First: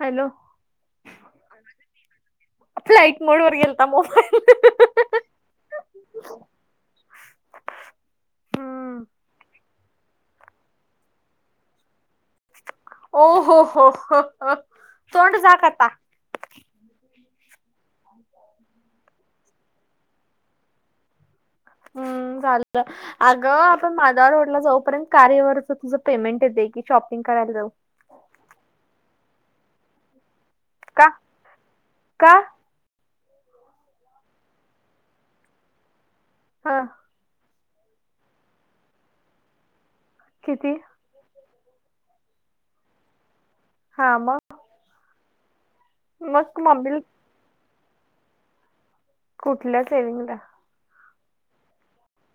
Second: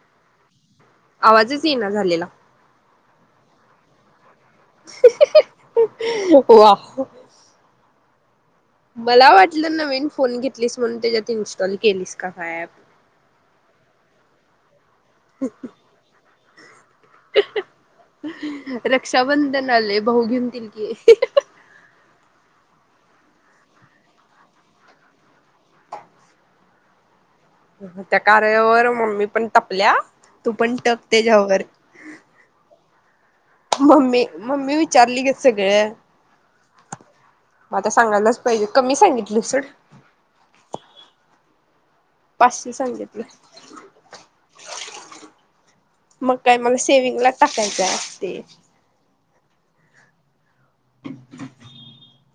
Hello! आवाजच येई ना झालेला. फ्लईट मोड वर गेलता, मोबाईल अह ह ह वा. हम्म मला वाटलं नवीन फोन घेतलीस म्हणून, त्याच्यात इन्स्टॉल केलीस का ऍप? ओ हो हो हो हो तोंड झाक आता. [unintelligible] रक्षाबंधन आलयं, भाऊबीज दी की. हम्म! चालतं. अगं आपण माधव रोडला जाऊ पर्यंत कार्यावरच तुझं, पेमेंट येतयं की शॉपिंग करायला जाऊ. त्या कार्यावर मम्मी पण टपल्या. तू पण टप का त्याच्यावर. का मम्मी मम्मी विचारली ग सगळं. हा. आता सांगायलाच पाहिजे, कमी सांगितलं सोड. किती? पाचशे सांगितलयं. हा मग मग काय मग सेविंगला टाकायचं आहे ते. कुठल्या सेविंगला?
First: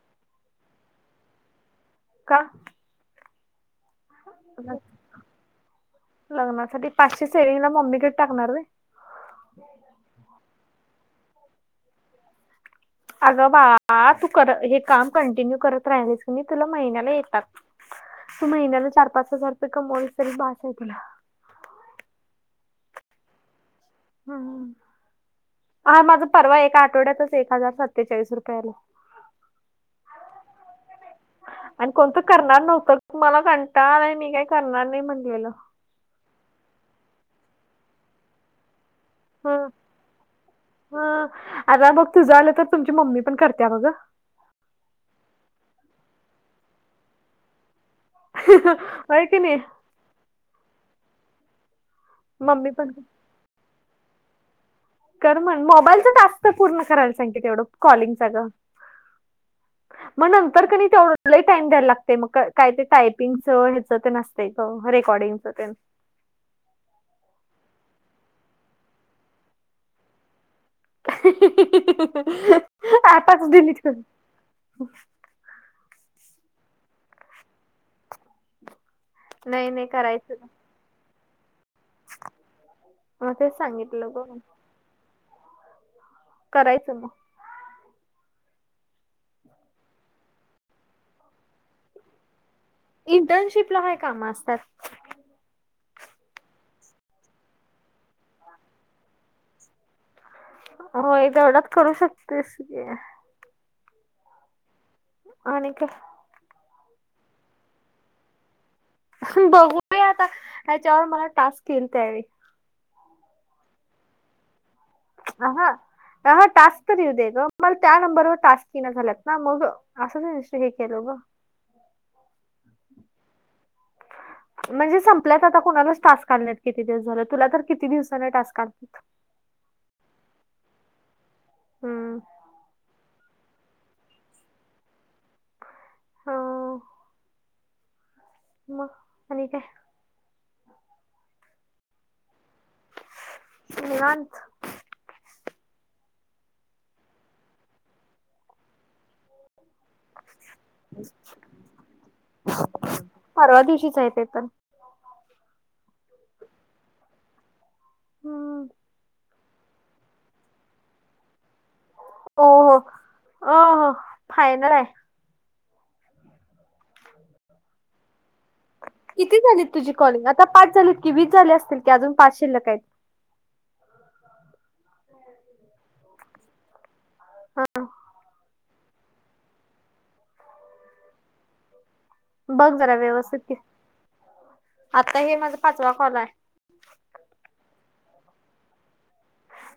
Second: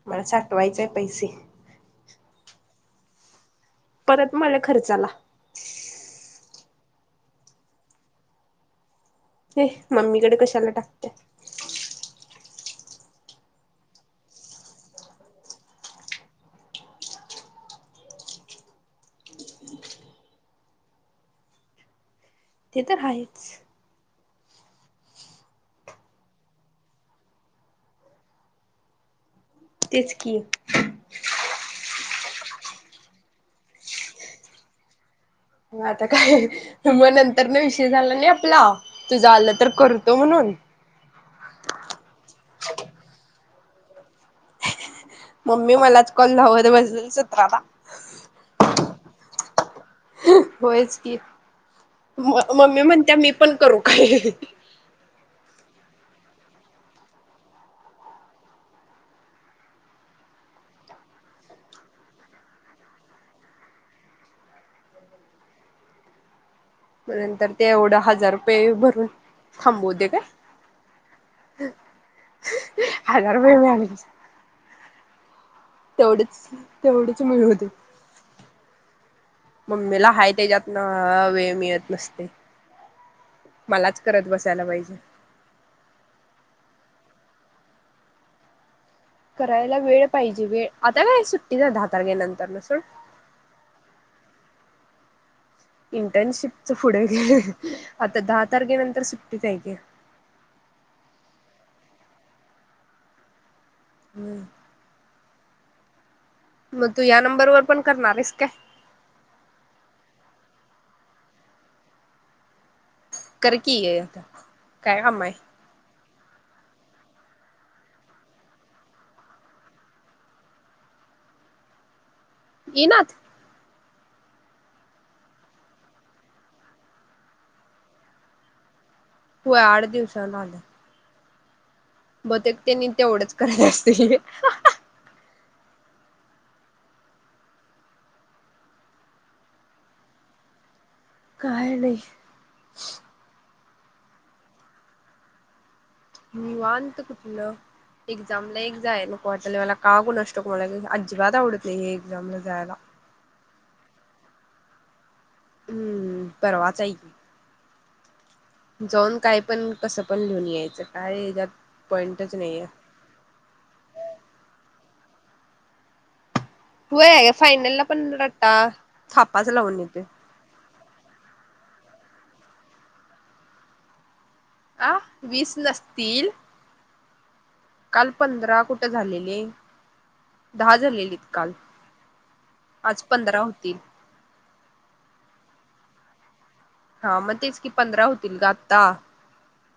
मला साठवायचंय पैसे. का? परत मला खर्चाला. लग्नासाठी पाचशे सेविंगला मम्मीकडे टाकणार होय. हे मम्मीकडे कशाला टाकत्या. अगं बाळा तू कर हे काम कंटिन्यू करत राहिलीस, की तुला महिन्याला येतात. तू महिन्याला चार पाच हजार रुपये कमवलीस तरी बास आहे तुला. ते तर आहेच. हम. हा माझा परवा एका आठवड्यातच एक हजार सत्तेचाळीस रुपये आलं. तेच की. आणि कोणतं करणार नव्हतं, मला कंटाळा आलाय मी काही करणार नाही म्हटलेलं. म आता काय म नंतर न विषय झाला नाही, आपला तुझ आलं तर करतो म्हणून. ह आता मग तुझं आलं, तर तुमची मम्मी पण करत्या बघ. मम्मी मलाच कॉल लावत बसलं सतरादा. ह अ होय, की नाही? [unintelligible] होयच, की म मम्मी म्हणत्या मी पण करू काय? कर म्हण मोबाईलचा टास्क पूर्ण करायला सांग की, तेवढं कॉलिंगचा गं. [inaudible] मग नंतर क नाय लय टाइम द्यायला लागतय, मग काय ते टायपिंगच ह्याच ते असतंय रेकॉर्डिंग. असं तेन. नंतर ते एवढं हजार रुपये भरून थांबूदे काय? [unintelligible] हजार अँपचं रुपये डिलीट कर. मिळाले तेवढच तेवढच मिळू दे, नाही नाही मम्मीला हाय करायचं त्याच्यात न मिळत नसतयं, मग तेच मलाच सांगितलं ग करत बसायला पाहिजे. करायचं मग. करायला वेळ पाहिजे वेळ, आता काय सुट्टीच दहा तारखे नंतर न सोड. इंटर्नशिपला काय काम असतात? इंटर्नशिप च पुढं गं आता दहा तारखेनंतर सुट्टीतचं हाय की. होय तेवढाच करू शकतेसी. ह. आणि काय. मग तू या नंबरवर पण करणार आहेस काय. बघूया आता ह्याच्यावर मला टास्क येईल त्यावेळी. कर कीआहे आता काय काम हाय. अ ह अा टास्क तरं येऊ दे गं मला त्या नंबरवर टास्क येईना झालात ना मग. असंच निशय हे केलं ग. ये ना. [inaudible] म्हणजे संपल्यात आता कोुणालाच टास्क काण्यातत किती दिवस झाले तुला तर किती दिवसाने टास्क काढत. हो आठ दिवसाला आलं. हम्म मग ते त्यांनी तेवढंच करायला असतील. हो. म आणि काय? काय नाही. घत. मी वानत कुठलं एक्झामला एक जा आहे नक वाटले मला कागू नष्टको मला अजिबात आवडत नाही एक्झामला जायला. परवा दिवशीच आहे ते तर हम्म परवाच हम्म आहेल जाऊन काय? पण कसं पण लिहून यायचं कायत. हो हो फायनल आहे. हो ग फायनलला. किती थापाच झालीत लावून तुझी येतोय. कॉलिंग आता पाच झालीत की वीस झाले असतील की अजून पाच शिल्लक आहेत. अ वीस नसतील. हा. काल पंधरा कुठं झालेले दहा झालेलेत काल. बघ जरा आज पंधरा व्यवस्थित होतील आता हे माझा पाचवा कॉल आहे. हा मग तेच की पंधरा होतील ग आत्ता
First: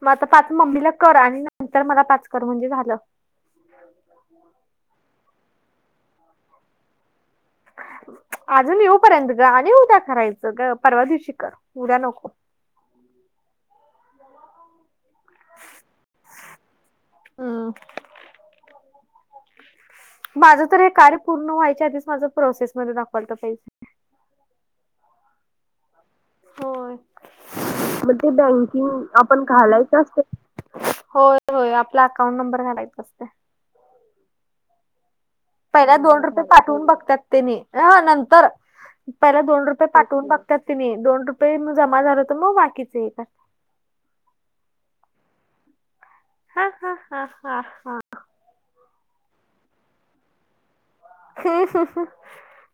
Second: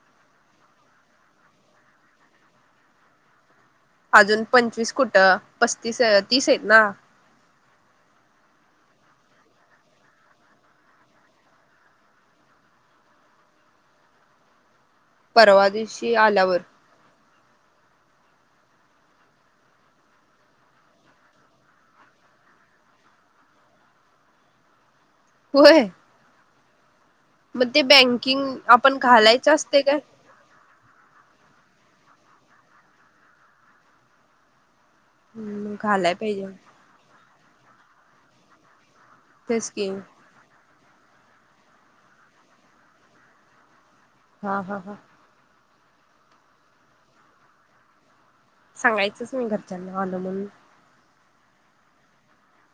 मग आता पाच मम्मीला कर आणि नंतर मला पाच कर म्हणजे झालं. अजून पंचवीस कुठं पस्तीस तीस आहेत ना. अजून येऊपर्यंत ग आणि उद्या करायचं परवा दिवशी कर उद्या नको. परवादेशी आल्यावर हम. माझं तर हे कार्य पूर्ण व्हायच्या आधीच माझं प्रोसेसमध्येध्ये दाखवाल तर पैजे होय. हो मग ते बँकिंग आपण घालायचं असत. होय होय आपला अकाउंट नंबर घाढायचा असते. हम्म पहिल्या घालाय दोन रुपये पाहिजे पाठवून बघतात तेनी नंतर पहिल्या दोन तेच रुपये की पाठवून बघ. ात तिही दोन रुपये जमा झाल हो तर मग बाकीचचे. हा हा हा. हा हा हा हा हा. सांगायचंच मी घरच्यांना आलोमून ह् ह.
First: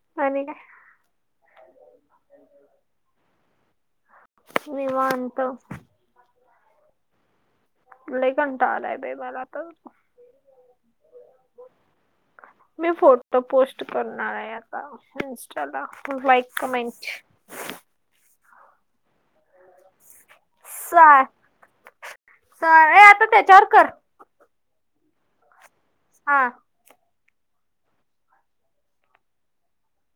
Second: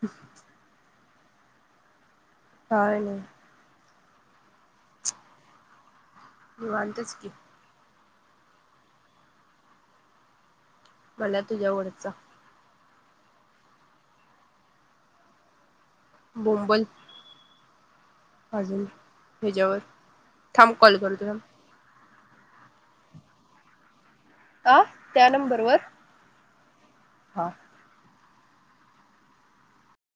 ह. ला. काय नाही. विवनत वतच की ला घंटा आलाय ब मला तर मला तुझ्या ओळचा मी फोटो पोस्ट करणार आहे आता इस्ट च लाइक बोंबल कमेंट अजून हच्यावर सय स आता त्याच्यावर कर ह त्या नंबरवरर हा